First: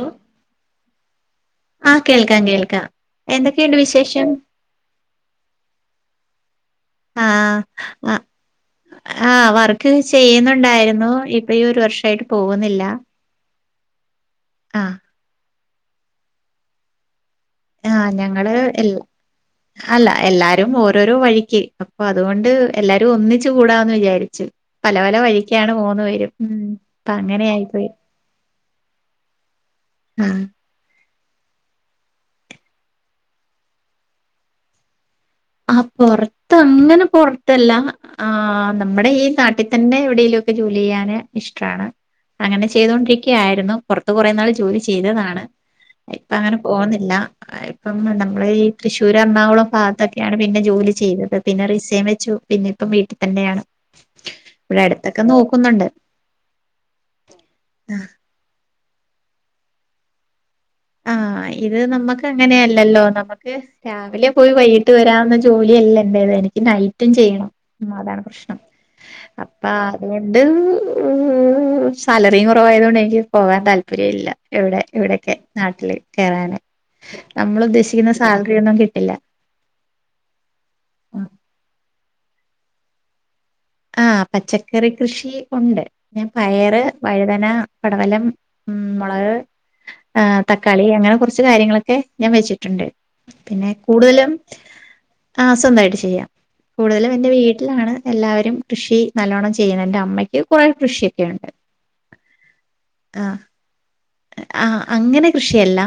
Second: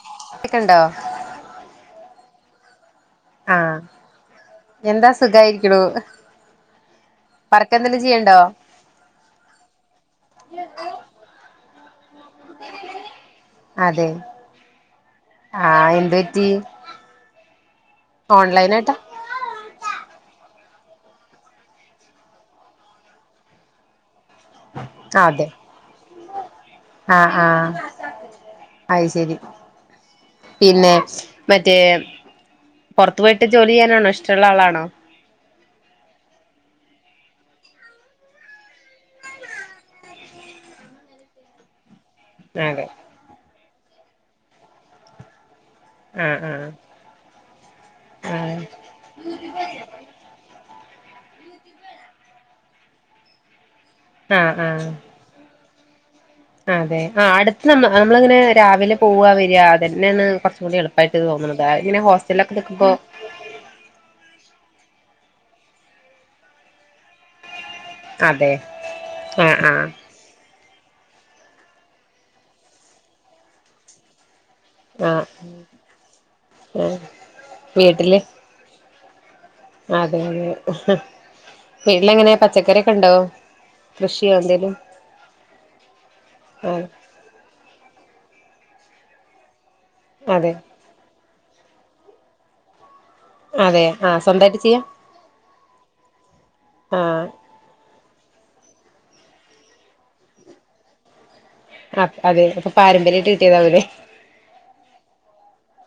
Hello ക്കണുണ്ടോ ആഹ് കേൾക്കാം കേൾക്കാം എന്തൊക്കെയുണ്ട് വിശേഷം എന്താ സുഖായിരിക്ക്ണു ആ വർക്ക് എന്തേലും ചെയ്യ്ണ്ടോ ആ വർക്ക് ചെയ്യുന്നുണ്ടായിരുന്നു ഇപ്പം ഈ ഒരു വർഷം സൈഡ് പോകുന്നില്ലാ അതെ ആ ആ എന്ത് പറ്റി ആ ഞങ്ങള് ഓൺലൈനായിട്ടാ എല്ല അല്ല എല്ലാ രും ഓരോരോ വഴിക്ക് അപ്പൊ അതുകൊണ്ട് എല്ലാരും ഒന്നിച്ച് കൂടാന്ന് വിചാരി ച്ചു പല പല വഴിക്കാണ് മൂന്ന് പേരും ഉം അപ്പൊ ആ അങ്ങനെ ആ ആയിപ്പോയി അത് ശരി ആഹ് പിന്നെ മറ്റേ പുറത്തു പോയിട്ട് ജോലി ചെയ്യാനാണോ ഇഷ്ടമുള്ള ആളാണോ ആ പൊറത്ത് ഒന്നിനും പൊറത്തല്ല ആ നമ്മുടെ ഈ നാട്ടിൽ തന്നെ എവിടേലുമൊക്കെ ജോലി ചെയ്യാന് ഇഷ്ടാണ് അങ്ങനെ അതെ ചെയ്തൊണ്ടിരിക്കയായിരുന്നു പുറത്ത് കുറേ നാൾ ജോലി ചെയ്തതാണ് ഇപ്പം ആഹ് അങ്ങനെ ആഹ് പോകുന്നില്ല ഇപ്പം നമ്മള് ആഹ് ഈ തൃശ്ശൂര് എറണാകുളം ഭാഗത്തൊക്കെ പിന്നെ ജോലി ചെയ്തത് പിന്നെ റിസൈൻ വെച്ചു പിന്നെ ഇപ്പം വീട്ടിൽ തന്നെയാണ് ആഹ് ഇവിടെ ആഹ് അടുത്തൊക്കെ നോക്കുന്നുണ്ട് അതെ ആ അടുത്ത് നമ്മൾ നമ്മളെങ്ങനെയാണ് രാവിലെ പോവാ വരിക അതന്നെയാണ് കൊ ആ ഇത് നമ്മുക്ക് നിക്കുമ്പോ അങ്ങനെയല്ലല്ലോ നമുക്ക് രാവിലെ പോയി വൈ കിട്ട് വരാവുന്ന ജോലിയല്ല എന്റേത് എനിക്ക് നൈറ്റും ചെയ്യണം ഉ അതാണ് അതെ പ്രശ്നം ആഹ് അപ്പൊ ആഹ് അതുകൊണ്ട് സാലറിയും കുറവായത് കൊണ്ട് എനിക്ക് പോകൻ താല്പര്യം ഇല്ല എവിടെ ഇവിടൊക്കെ ആഹ് നാട്ടില് കേറാന് നമ്മൾ ഉദ്ദേശിക്കുന്ന വീട്ടില് സാലറി ഒന്നും കി ത്തില്ല അതെ അതെ വീട്ടില് എങ്ങനെയാ പച്ചക്കറിയൊക്കെ ഉണ്ടോ ആ കൃഷിയോ എന്തേലും പച്ചക്കറി കൃഷി ഉണ്ട് പിന്നെ ആ പയറ് വഴുതന പടവലം ഉം വളരെ ആ അതെ തക്കാളി അങ്ങനെ കുറ കുറച്ചു കാര്യങ്ങളൊക്കെ ഞാൻ വെച്ചിട്ടുണ്ട് പിന്നെ അതെ ആ കൂടുതലും സ്വന്തായിട്ട് ചെയ്യാ ആ സ്വന്തായിട്ട് ചെയ്യാം ആ കൂടുതലും എന്റെ വീട്ടിലാണ് എല്ലാവരു കൃഷി നല്ലോണ്ണം ചെയ്യുന്നുണ്ട് അമ്മയ്ക്ക് കുറെ കൃഷിയൊക്കെയുണ്ട് അ അതെ അപ്പൊ പാരമ്പര്യായിട്ട് കിട്ടിയതാ ആ അങ്ങനെ കൃഷിയല്ല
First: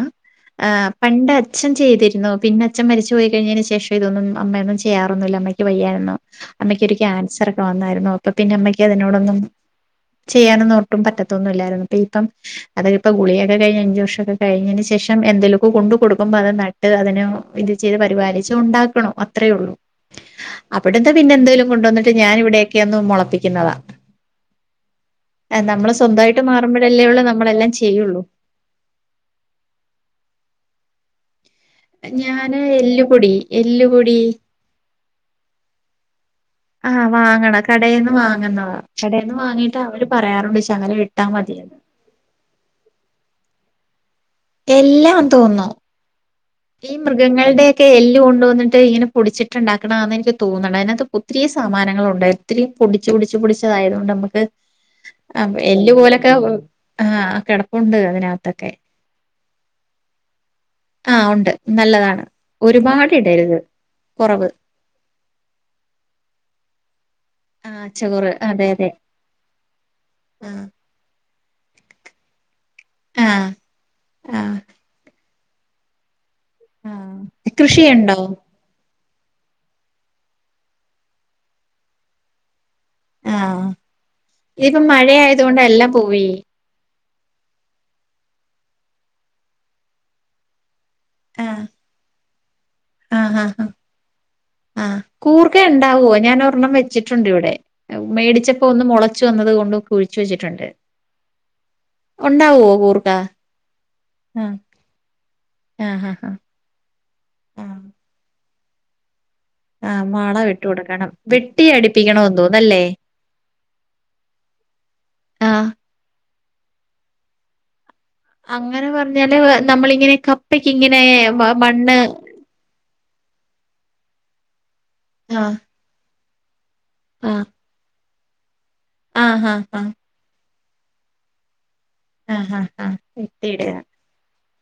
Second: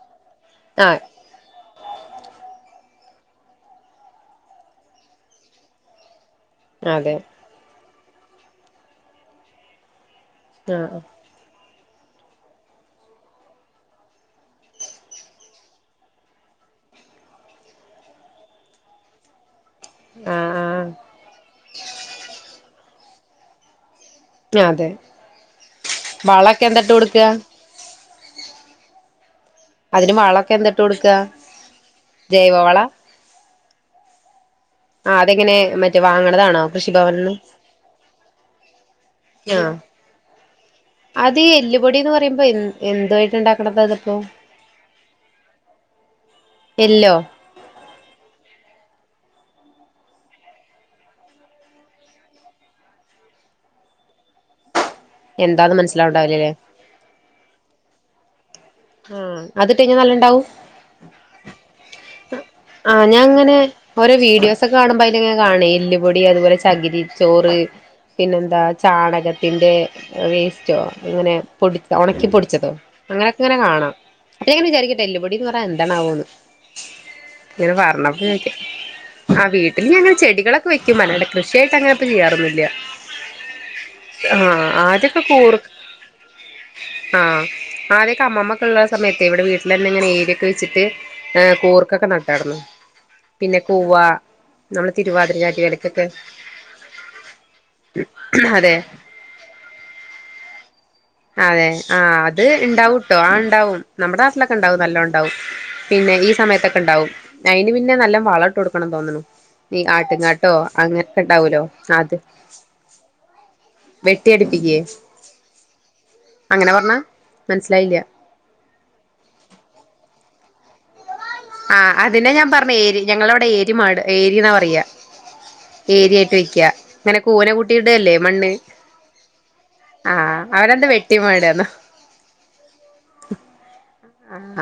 ആ പണ്ട് അച്ഛൻ ചെയ്തി പിന്നെ അച്ഛൻ മരിച്ചു പോയി കഴിഞ്ഞതിന് ശേഷം ഇതൊന്നും അമ്മയൊന്നും ചെയ്യറൊന്നുല്ല അമ്മയ്ക്ക് വയ്യാരുന്നു അമ്മക്ക് ഒരു അതെ ക്യാൻസർ ഒക്കെ വന്നായിരുന്നു ഇപ്പൊ പിന്നെ അമ്മയ്ക്ക് അതിനോടൊന്നും ആ ചെയ്യാനന്നൊട്ടും പറ്റത്തൊന്നുമില്ലായിരുന്നു ഇപ്പം അത് ഇപ്പ ഗുളികയൊക്കെ കഴിഞ്ഞ് അഞ്ച് വർഷമൊക്കെ കഴിഞ്ഞതിന് ശേഷം എന്തേലുമൊക്കെ കൊണ്ടു കൊടുക്കുമ്പോ അത് നട്ട് അതിന് ഇത് ചെയ്ത് പരിപാലിച്ച് ഉണ്ടാക്കണം അത്രേയുള്ളൂ ആ ആ അവിടെന്താ പിന്നെ എന്തേലും കൊണ്ടുവന്നിട്ട് ഞാൻ ഇവിടെയൊക്കെയൊന്ന് മുള പിക്കുന്നതാ അതെ നമ്മള് സ്വന്തമായിട്ട് വളൊക്കെ എന്താട്ട് മാറുമ്പോഴല്ലേ കൊടുക്ക ഉള്ളൂ നമ്മളെല്ലാം [inaudible] യ്യള്ളൂ അതിന് വളൊക്കെ എന്തിട്ട് കൊടുക്കാ ഞാന് എല്ലുപൊടി എല്ലുപൊടി ആ അതെങ്ങനെ മറ്റേ വാങ്ങ ആവാങ്ങണ കടേന്ന് വാങ്ങുന്നതാ കടേന്ന് ആ വാങ്ങീട്ട് അവര് പറയാറുണ്ട് ശകലം ഇട്ടാ അത് മതിയന്ന് എല്ലുപൊടിന്ന് പറയുമ്പോ എ [unintelligible] എല്ലാ തോന്നുന്നു ഈ എല്ലോ മൃഗങ്ങളുടെ ഒക്കെ എല്ല് കൊണ്ടോന്ന ഇങ്ങനെ പൊടിച്ചിട്ടുണ്ടാക്കണാന്ന് എനിക്ക് തോന്നണ് അതിനാത്ത് ഒത്തിരീ സാമാനങ്ങളുണ്ട് ഒത്തിരി പൊടിച്ച് പൊടിച്ച് പൊടിച്ചതായതുകൊണ്ട് നമുക്ക് ആ എന്താന്ന് എല്ലുപോലൊക്കെ മനസ്സിലാവണ്ടാവില്ലല്ലേ ആകിടപ്പുണ്ട് അ ആ അതിട്ട ഇങ്ങെ നല്ലണ്ടാവു ആഹ് ഉണ്ട് നല്ലതാണ്. ഒരുപാട് ആഞാങ്ങനെ ഇടരുത് ഓരോ കുറവ്. വീഡിയോസ് ഒക്കെ കാണുമ്പോ അതിലങ്ങെ കാണ ഇല്ലുപൊടി അതുപോലെ ചകിരി ചോറ് ആഹ് ചോറ് പിന്നെന്താ അതെ അതെ. ചാണകത്തിന്റെ ആഹ് വേസ്റ്റോ ഇങ്ങനെ പൊടിച്ച ഉണക്കി പൊടിച്ചതോ? ആഹ് ഇങ്ങനെ കാണാം ആഹ് അപ്പിങ്ങനെ വിചാരിക്കട്ടെ എല്ല് എന്ന് പറ എന്താണാവോന്ന് ആഹ് കൃഷിയുണ്ടോ? ആ വീട്ടില് ഞാൻ ഇങ്ങനെ ചെടികളൊക്കെ വെക്കും അല്ലാണ്ട് കൃഷിയായിട്ട് അങ്ങനെപ്പൊ ചെയ്യാറൊന്നില്ല ആഹ് ഇതിപ്പോ ആദ്യൊക്കെ കൂർ മഴയായത്കൊണ്ട് എല്ലാം പോയി ആഹ് അ അമ്മാമ്മക്കള്ളെ സയത്ത് ഇവിടെ വീട്ടിൽന്നെങ്ങനെഏരിയൊക്കെച്ചിട്ട് ആ ആഹ് കൂർക്കക്കെ ന ചടണം ആഹ് ആ ഹാ നമ്മള് ആഹ് തിരുവാതിര കൂർക്ക ചാറ്റുവേലക്കൊക്കെ ഉണ്ടാവുവോ ഞാൻ ഒർണ്ണം വെച്ചിട്ടുണ്ട് ഇവിടെ മേടിച്ചപ്പോ അതെ ഒന്ന് മുളച്ചു വന്നത് കൊണ്ട് കുഴിച്ചു വെച്ചിട്ടുണ്ട് അതെ ആ അത് ഉണ്ടാവോ കൂർക്ക ഉണ്ടാവുംട്ടോ ആ ഉണ്ടാവും നമ്മുടെ നാട്ടിലൊക്കെ ആഹ് ഉണ്ടാവും നല്ല ഉണ്ടാവും ആഹ് പിന്നെ ഹാ ഈ സമയത്തൊക്കെ ഉണ്ടാവും ഹാ അയിന് പിന്നെ നല്ല വളട്ട് കൊടു ആണം തോന്നണു ഈ ആഹ് മാള ആട്ടുംകാട്ടോ വിട്ട് കൊടുക്കണം അങ്ങനെക്കെ ഇണ്ടാവലോ വെട്ടി അത് അടിപ്പിക്കണോന്ന് തോന്നല്ലേ വെട്ടിയടിപ്പിക്കയേ ആഹ് അങ്ങനെ പറഞ്ഞാ മനസ്സിലായില്ല അങ്ങനെ പറഞ്ഞാല് നമ്മളിങ്ങനെ കപ്പയ്ക്ക് ഇങ്ങനെ ആഹ് മണ്ണ് അതിനെ ഞാൻ പറഞ്ഞു ഏരി ഞങ്ങളവിടെ ഏരി മാട് ഏരി ന്നാ പറയ ആഹ് ഏരിയ ട്ടിക്ക്യ ഇങ്ങനെ ആഹ് കൂനകൂട്ടി ഇടെ അല്ലേ? മണ്ണ് ആഹ് ആഹ് ആ ആഹ് അവരെന്താ വെട്ടി മാടന്നോ ആഹ് ആഹ് ആഹ് [unintelligible]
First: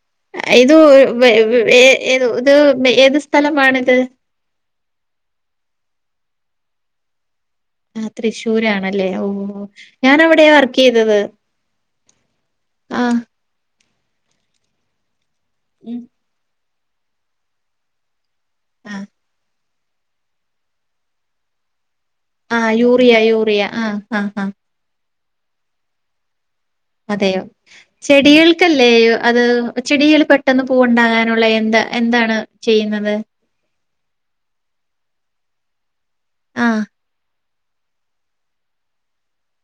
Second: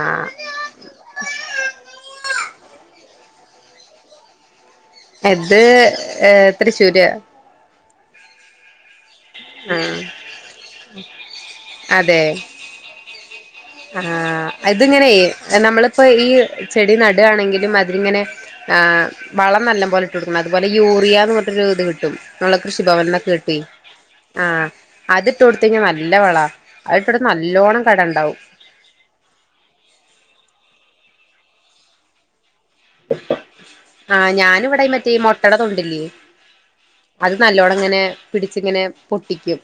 ആഹ് ഏതോ [unintelligible] ഏത് ഇത് ഏത് സ്ഥലമാണിത്? എത് ഏ തൃശ്ശൂര് ആഹ് തൃശ്ശൂർ ആണ ല്ല ഓ ഞാനവിടെ വർക്ക് ചെയ്തത് ആഹ് ആഹ് ഇതിങ്ങനെ ഉം നമ്മളിപ്പോ ഈ ചെടി നുട്വാണെങ്കിലും അതിങ്ങനെ ആ ആഹ് വളം നല്ല. പോലെ ഇട്ടു കൊടുക്കുന്നത്, അതുപോലെ യൂറിയ എന്ന പറഞ്ഞിട്ട് ഒരു ഇത് കി കിട്ടും വളം ആഹ് കൃഷി യൂറിയ ഭവനിനെയൊക്കെ യൂറിയ കിട്ടും ആഹ് ആഹ്. അതിട്ട് കൊടുത്ത കഴിഞ്ഞാൽ നല്ല വളം. അതിട്ടുകൊടു നല്ലോണം കട ഉണ്ടാവും. ക്കില്ലേ അത് ചെടിയിൽ പെട്ടെന്ന് പൂവുണ്ടാകാനുള്ള എന്താ എന്താണ്. ചെയ്യുന്നത് ആഹ് ഞാനെവിടെ മറ്റേ മുട്ടയുടെ തൊണ്ടില്ലേ. ആഹ് അത് നല്ലോണം ഇങ്ങനെ പിടിച്ച ഇങ്ങനെ പൊട്ടിക്കും.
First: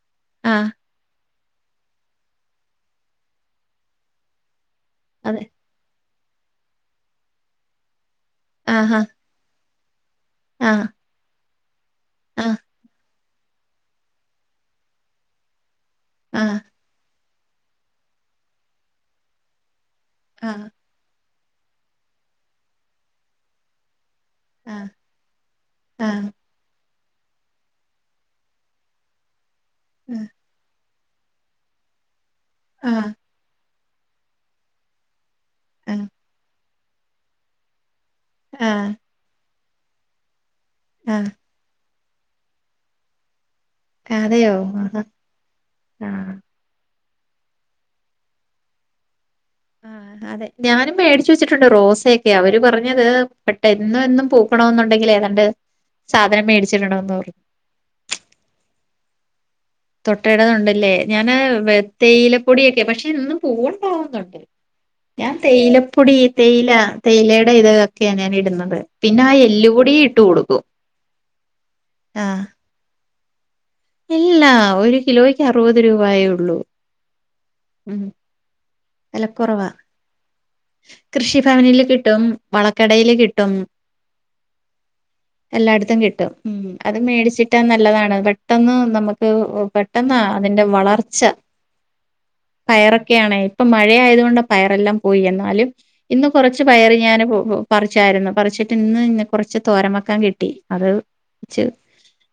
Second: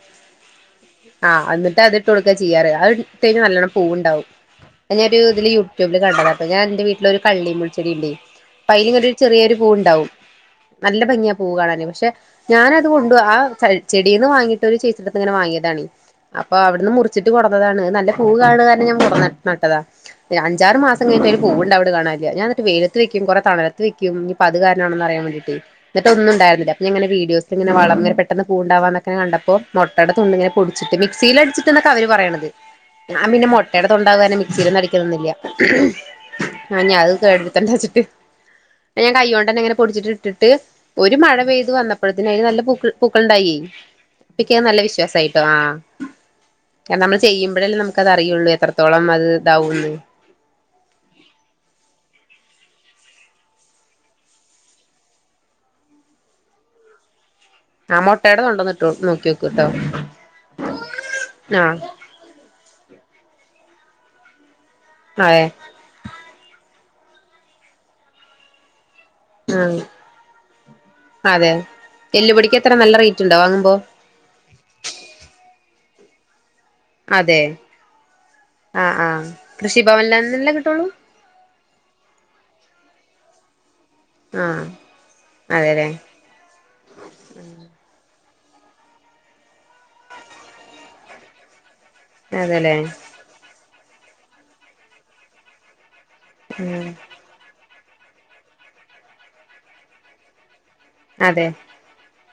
ആഹ് ആഹ് എന്നിട്ട് അതിട്ട് കൊടുക്കാ ചെയ്യാറ് അത് ഇട്ട് കഴിഞ്ഞ നല്ലോണ്ണം പൂവുണ്ടാവും. ഞാൻ ഒരു അതെ ഇതില് യൂട്യബ് കണ്ടതല്ലേ ഞാൻ എന്റെ വീട്ടിലൊരു ഒരു കള്ളിമുള്ള്. ചെടിയില്ലേ [unintelligible] ആഹ് ഒരു ചെറിയൊരു. ഉണ്ടാവും ആഹ് നല്ല ഭംഗിയാ പൂവഴക്ക് പക്ഷെ ആഹ് ഞാനതുകൊ ആ ച ചെടിനെ വാങ്ങിട്ട് ഒരു ചേച്ചിടെയടുത്ത് ഇങ്ങനെ വങ്ങിയതാണ്. അപ്പൊ ആഹ് അവിടുന്ന് കുറ വെച്ചിട്ട് കൊണ്ടുന്നതാണ് നല്ല പൂവാണ് ഞാൻ കുറേ നടുത്. ആഹ് അഞ്ചാറ് മാസം കഴിഞ്ഞു വരും. പൂവുണ്ട് അവിടെ കാണാനില്ല. [unintelligible] വേയിലത്ത് വെക്കും കുറെ തണുലത്ത് വക്കും. ക്കും അത് ആഹ് കാരണമാണോ അറിയാൻ വേണ്ടീട്ട് എന്നിട്ട് ആഹ് ഒന്നും ഉണ്ടായിരുന്നില്ല. പിന്നീങ്ങനെ വീഡിയോസ് ഇങ്ങനെ വളർന്ന പെട്ടെന്നു പൂയുണ്ടുവാ എന്നൊക്കെ കണ്ടപ്പോൾ. മൊട്ടയുടെ തൊണ്ടി ഇങ്ങനെ. വച്ച് മിക്സിൽ അടിച്ചിട്ടാണ് അവര് പറയണത്. ആഹ് ഞാൻ പിന്നെ മൊ ഇടത് ഉണ്ടുവാന് മിക്സില് അടിക്കണമൊന്ന് ഇല്ല. ആഹ് [unintelligible] [inaudible] തണ്ട് വെച്ചിട്ട് അത് ഞാൻ കൈക്കൊണ്ട് ഇങ്ങനെ. പൊടിച്ചിട്ടു ഇട്ടിട്ട് ഒരു ആഹ് മഴ പെയ്തു വന്നപ്പോ അപ്പഴത്തിനായി നല്ല പ പക്കളുണ്ടായി ആഹ് അതെയോ അപ്പിക്ക നല്ല ആഹ് വിശ്വാസായിട്ടോ ആഹ ആഹ് കാരണം നമ്മ ചെയുമ്പഴേ നമുക്ക അറിയുള്ള എത്രത്തോളം അത് ഇതാവുള്ളു ആഹ് അതെ ഞാനും മേടിച്ചച്ച് വെച്ചിട്ടുണ്ട് റോസയൊക്കെ അവര് പറഞ്ഞത് പെട്ടന്ന് പൂക്കണം എന്നുണ്ടെങ്കിൽ ഏതാണ്ട് സാധനം മേടിച്ചിട്ടുണ്ടോന്ന് പറഞ്ഞു ആ മുട്ടേട നിന്ന ഉണ്ടോന്നിട്ടോ നോക്കി നോക്കൂട്ടോ തൊട്ടയിടന്നുണ്ടല്ലേ ഞാന് ആഹ് തേയില പൊടിയൊക്കെ പക്ഷെ നിന്നന്ന് പോ ആ കണ്ടു ഞാൻ അതെ തേയിലപ്പൊടി തേയില തേയിലയുടെ ഇത്ക്കെയാ ഞാൻ ഇടുന്നത് പിന്നെ ആ എല്ല് ആഹ് കൂടി ഇട്ട് കൊടുക്കും ആഹ ഉണ്ടാങ്ങുമ്പോ എല്ലാ ഒരു കിലോയ്ക്ക് അറുപത് രൂപയേ ഉള്ളൂ അതെ ഉം ആഹ് ആഹ് വിലക്കുറവാ കൃഷിഭവനിലന്നല്ലേ കിട്ടുള്ളൂ കൃഷിഭവനിൽ കിട്ടും വളം കടയിൽ കിട്ടും ആഹ് അതെല്ലേ എല്ലായിടത്തും കിട്ടും അത് മേടിച്ചിട്ട് നല്ലതാണ് പെട്ടെന്ന് നമുക്ക് പെട്ടെന്ന് അതിന്റെ വളർച്ച അതെല്ലേ പയറൊക്കെയ ആണേ ഇപ്പൊ മഴ ആയതുകൊണ്ട് പയർ എല്ലാം പോയി എന്നാലും- ഇന്ന് കുറച്ച് ഉം പയറ് ഞാന് പോകും പറിച്ചായിരുന്നു പറിച്ചിട്ട് ഇന്ന് ഇ കുറച്ച് തോരൻ വയ്ക്കാൻ കിട്ടി അത് അതെ വെച്ച്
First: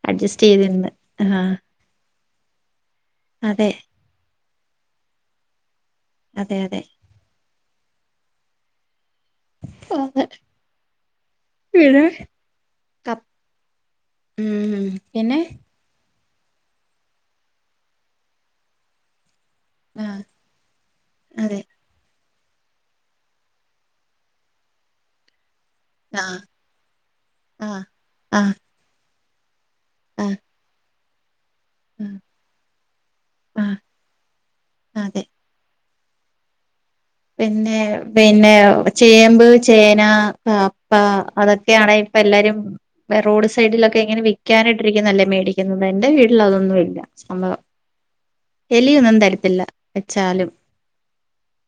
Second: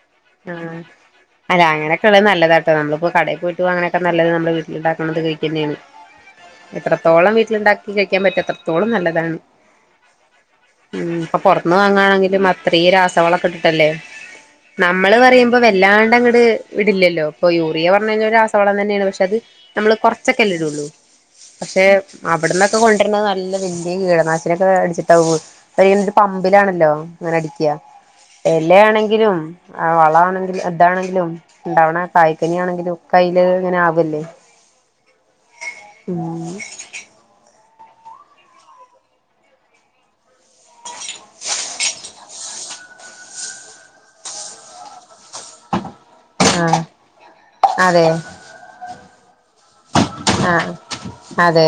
അഡ്ജസ്റ്റ് ആ ചെയ്ത് നിന്ന് ആഹ് അല്ല അങ്ങനൊക്കെള്ളത് നല്ലതാണ് കേട്ടോ നമ്മളിപ്പോ കടയിൽ പോയിട്ട പോ അതെ അങ്ങനെയൊക്കെ നല്ലത് നമ്മ ഈണ്ടാക്കണുന്നത് കഴിക്ക തന്നെയാണ് അതെ അതെ എത്രത്തോളം വീട്ടിലുണ്ടാക്കി കഴിക്കാൻ പറ്റും അത്രത്തോളം ഓളും പുറത്തുനിന്നും പിന്നെ വാങ്ങണെങ്കിലും അത്ര ക ട്ടല്ലേ ഉം നമ്മള് പറയ പിന്നെ മോ വല്ലാ വല്ലാണ്ടഅങ്ങട് ഇടില്ലല്ലോ പ്പൊ യൂറിയ പറഞ്ഞകയ്ഞ്ഞ ഒരു ആസവളം തന്നെയാണ് പക്ഷെ അത് നമ്മള് ആഹ് കൊറച്ചൊക്കെല്ലേ ഇടള്ളൂ അതെ പക്ഷെ അവിടന്നൊക്കെ കൊണ്ടു നല്ല വല്യ കീടനാശിനൊ ഒക്കെ അടിച്ചിട്ടാ അയെന്ദ് ആഹ് പമ്പിലാണല്ലോ ഇങ്ങനെ അടിക്ക ആഹ് ആഹ് എല്യാണ് എങ്കിലും ആ ആഹ് വളാണെങ്കില് അതാണെ ലം ണ്ടാവണ ആഹ് കായ്ക്കന്യാണെങ്കിലൊക്കയ്ല് ആഹ് ഇങ്ങനെ ആവല്ലേ അതെ ഉം പിന്നെ പിന്നെ ചേമ്പ് ചേന പപ്പ അതൊക്കെയാണ് ഇപ്പ എല്ലാരും റോഡ് സൈഡിലൊക്കെ ഇങ്ങനെ വിക്കാനിട്ടിരിക്കുന്നല്ലേ മേടിക്കുന്നത് ന്റെ ആഹ് വീട്ടിലതൊന്നുല്ല സംഭവം എലിയൊന്നും തരത്തില്ല വെച്ചാലും ആ അതെ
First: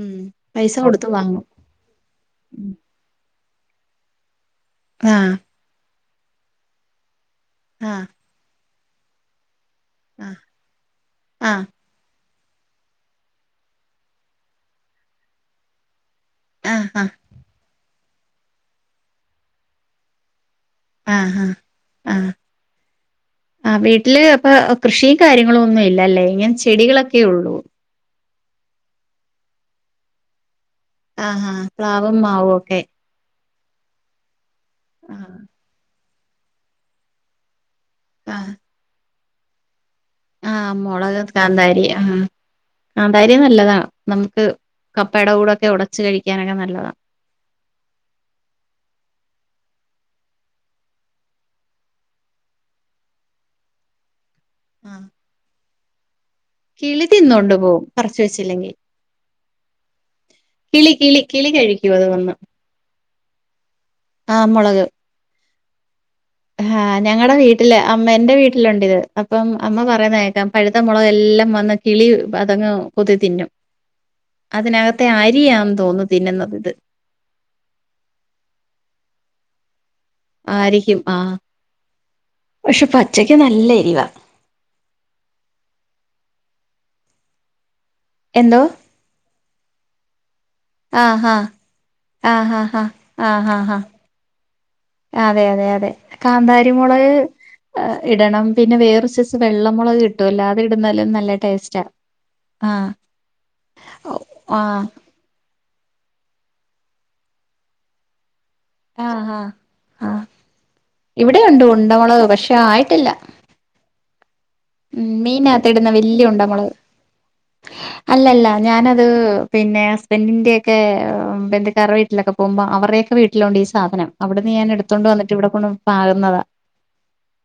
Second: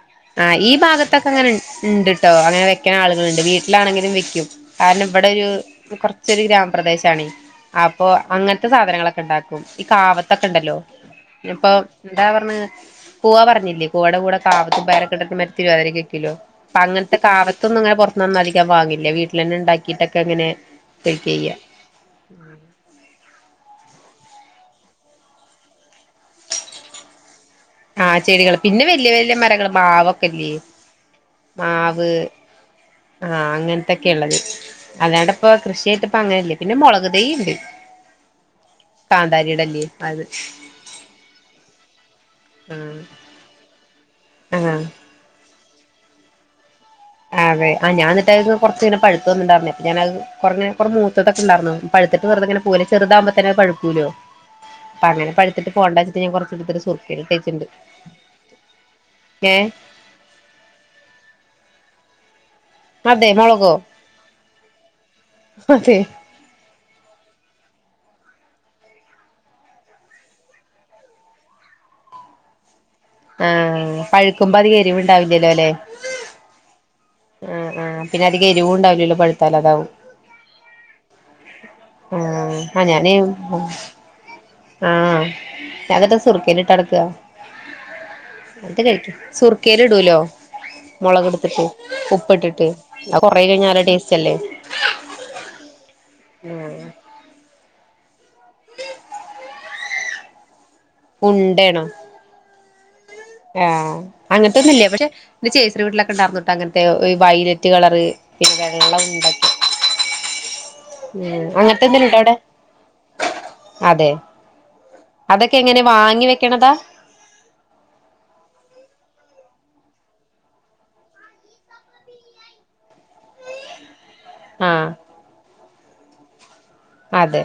ഉം ആ ഈ പൈസ കൊടുത്ത് വാങ്ങും ഭാഗത്തൊക്കെങ്ങനെ ണ്ട്ട്ടോ അങ്ങനെ വെക്കണ ആളുകളുണ്ട് വീ ലാണെങ്കിലും വെക്കും കാരണം ഇവിടെ ആഹ് ഒരു കൊർ ച്ചൊരു ഗ്രാമപ്രദേശാണ്. അപ്പൊ ആഹ് അങ്ങനെ സാധനങ്ങളക്കെണ്ടാ ക്കും ഈ ആഹ് കാവത്തൊക്കെ ഉണ്ടല്ലോ ഇപ്പൊ എന്താ പറഞ്ഞ പൂവ പറഞ്ഞില്ലേ പൂവാടെ കൂടെ കാവ പാരക്കട്ടത്ത് മറ്റ് [unintelligible] ത്തിലോ ആഹ് ആഹ് ആഹ് അങ്ങനത്തെ കാവത്ത് ന്നങ്ങന പുറത്തുനിന്നൊന്നതികം വീട്ടിൽന്നെ ഉണ്ടാക്കിട്ടൊക്കെങ്ങനെ ആഹ ആ ആ വീട്ടില് ഇപ്പ കൃഷിയും കാര്യങ്ങളും ഒന്നും ഇല്ലല്ലേ ഇങ്ങനെ ചെടികളൊക്കെള്ളൂ. ആ ചെടികള് പിന്നെ വല്യ വല്യ മരങ്ങൾ മാവൊക്കെല്ലേ? ആഹാ മാവ് പ്ലാവം മാവേ ഒക്കെ ആഹ് അങ്ങനത്തൊക്കെ ഉള്ളത്. അതാട ആഹ് ഇപ്പ കൃഷിയായിട്ട് ഇ പ്പ അങ്ങനെയല്ലേ പിന്നെ മുളക് തെയ്ണ്ട്. ആ കാന്താരിടല്ലേ അത് ആഹ് മുളക് കാന്താരി ആഹ് ആഹ് കാന്താരി നല്ലതാ നമുക്ക് ആഹ് കപ്പേടെ കൂടൊ ഒക്കെ ഉടച്ച് കഴിക്കാനൊക്കെ നല്ലതാ അതെ ആ ഞാന്നിട്ട്ത് കൊറച്ച് ഇങ്ങെനെ പഴുത്ത് വന്നിണ്ടായിരുന്നേ അപ്പം ഞാനത് കൊറേ മൂത്തൊതെക്കെണ്ടായിരുന്നു പഴുത്തിട്ട് വെറുത ഇങ്ങനെ പോരാ ചെറുതാകുമ്പോത്തന്നെ അത് പഴുക്കൂല്ലോ ആഹ് അപ്പങ്ങനെ പഴ് ത്തിട്ട് പോണ്ട കിളി തിന്നൊണ്ട് പോകും പറിച്ച് വെച്ചില്ലെങ്കിൽ ഏഹ് കിളി കിളി കിളി കഴി ക്കു അത് വന്ന് അതെ മൊളകോ ഹതെ ഹാ ഞങ്ങടെ വീട്ടില് അമ്മ എന്റെ വീട്ടിലുണ്ട് ഇത് അപ്പം അമ്മ പറയുന്നേക്കാം പഴുത്ത മുളക് എല്ലാം വന്ന് കിളി അതങ്ങ് കൊത്തി തിന്നും ആഹ് പഴുക്കുമ്പോ അധികം അതിനകത്തെ എരിവുണ്ടാവില്ലല്ലോ അല്ലെ അരിയാന്ന് തോന്നുന്നു തിന്നുന്നത് ഇത് ആഹ് ആഹ് പിന്നെ അധികം എരിവും ഉണ്ടാവില്ലല്ലോ പഴുത്താല് അതാവും ആരിക്കും ആഹ് ആഹ് പക്ഷെ ആഹ് പച്ചക്ക് ഞാന് നല്ല എരിവാ അതൊക്കെ സുർക്കേൽ ഇട്ടടക്കാ എന്തോ [unintelligible] കഴിക്കും സുർ ക്കേലിടൂല്ലോ ആഹ് മുളക് ഹാ ഇട്ത്തിട്ട് ആഹ് ഹാ ആഹ് ഹാ ഹാ ടേസ്റ്റല്ലേ അതെ അതെ അതെ കാന്താരിമുളക് ഇടണം പിന്നെ വേറൊരു സൈസ് വെള്ളമുളക് കിട്ടുവല്ലോ അതിടു ന്നാലും നല്ല ടേസ്റ്റാ ഉണ്ടേണോ ആഹ് ആഹ് അങ്ങനത്തെ ഒന്നുംല്ല ആഹ് പക്ഷെ ഇത് [unintelligible] ന്റെ വീട്ടിലൊക്കെ ഉണ്ടായിന്നോട്ടോ അങ്ങനത്തെ വൈലറ്റ് കളറ് പിന്നെ വെള്ള ആഹ് ഉണ്ട ഹാ ക്കെ ആഹ് ഇവിടെയുണ്ട് ഉണ്ടമുളക് പക്ഷെ ആയിട്ടില്ല [unintelligible] ഉം അതൊക്കെ എങ്ങനെ മീനകത്തിടുന്ന വാങ്ങി വെക്കണതാ വല്യുണ്ടമുളക് അല്ലല്ല ഞാന് ത് പിന്നെ ഹസ്ബൻഡിന്റെയൊക്കെ ബന്ധുക്കാരുടെ വീട്ടിലൊക്കെ പോകുമ്പോ അവരുടൊക്കെ വീ ട്ടി ലൊണ്ട് ഈ സാധനം അവിടുന്ന് ഞാൻ ആഹ് എടുത്തോണ്ട് വന്നിട്ട് ഇവിടെ കൊണ്ടു പാകുന്നതാ അതെ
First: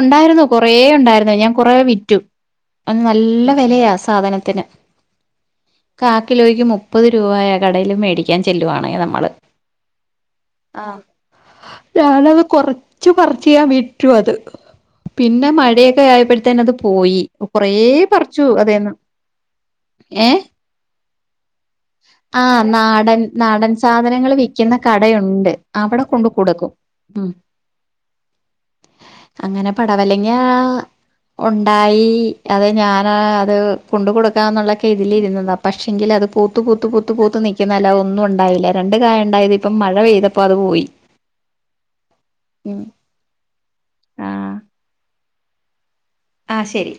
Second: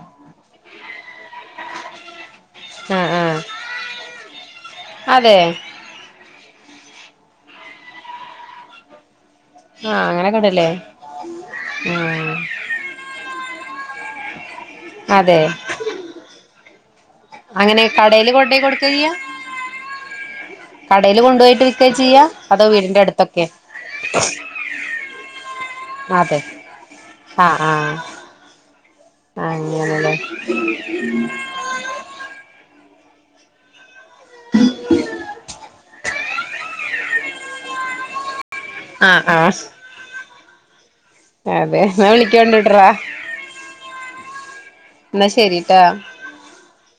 ഉണ്ടായിരുന്നു കുറേ ഉണ്ടായിരുന്നു ഞാ കുറേ വിറ്റു അത് ആഹ് ആഹ് നല്ല വിലയാ സാധനത്തിന് അതെ കാ കിലോയ്ക്ക് മുപ്പത് രൂപയാ കടയിലും മേടിക്കാൻ ചെല്ലുവാണെങ്കിൽ നമ്മൾ ആഹ് അങ്ങനൊക്കെണ്ടല്ലേ ആ ആഹ് ഞാനത് കൊറച്ചു പറ [unintelligible] റ്റു അത് അതെ പിന്നെ മഴയൊക്കെ ആയപ്പഴേ [unintelligible] പോയി കുറേ അങ്ങനെ കടേല് പറിച്ചു കൊണ്ടോയി കൊടുക്കാ അതേന്ന് ചെയ്യാ ഏ കടേല് കൊണ്ടുപോയിട്ട് വിൽക്കാ ചെയ്യാ ആഹ് അതോ വീടിന്റെ നാടൻ അടുത്തൊക്കെ നാടൻ സാധനങ്ങൾ വിൽക്കുന്ന കടയുണ്ട് അവിടെ കൊണ്ട് അതെ കൊടുക്കും ഉ അങ്ങനല്ലേ? ഉണ്ടായി അത് ഞാൻ ഏഹ് അത് കൊണ്ട് കൊടുക്കാ എന്നുള്ളൊക്കെ ഇതിൽ ഇരുന്നതാണ് പക്ഷെങ്കിൽ അത് പൂത്ത് പൂത്ത് പൂത്ത് പൂത്ത് നിൽക്കുന്ന അല്ലാതെ ഒന്നും ഒണ്ടാ ണ്ടായില്ല രണ്ട് കായ ആഹ് ഉണ്ടായത് ആഹ് ഇപ്പ മഴ പെയ്തപ്പോ അത് പോയി അതെ എന്നാ ഉം വിളിക്കോണ്ടിട്രാ ആഹ് എന്നാ ശരിട്ടാ. ആ ശരി.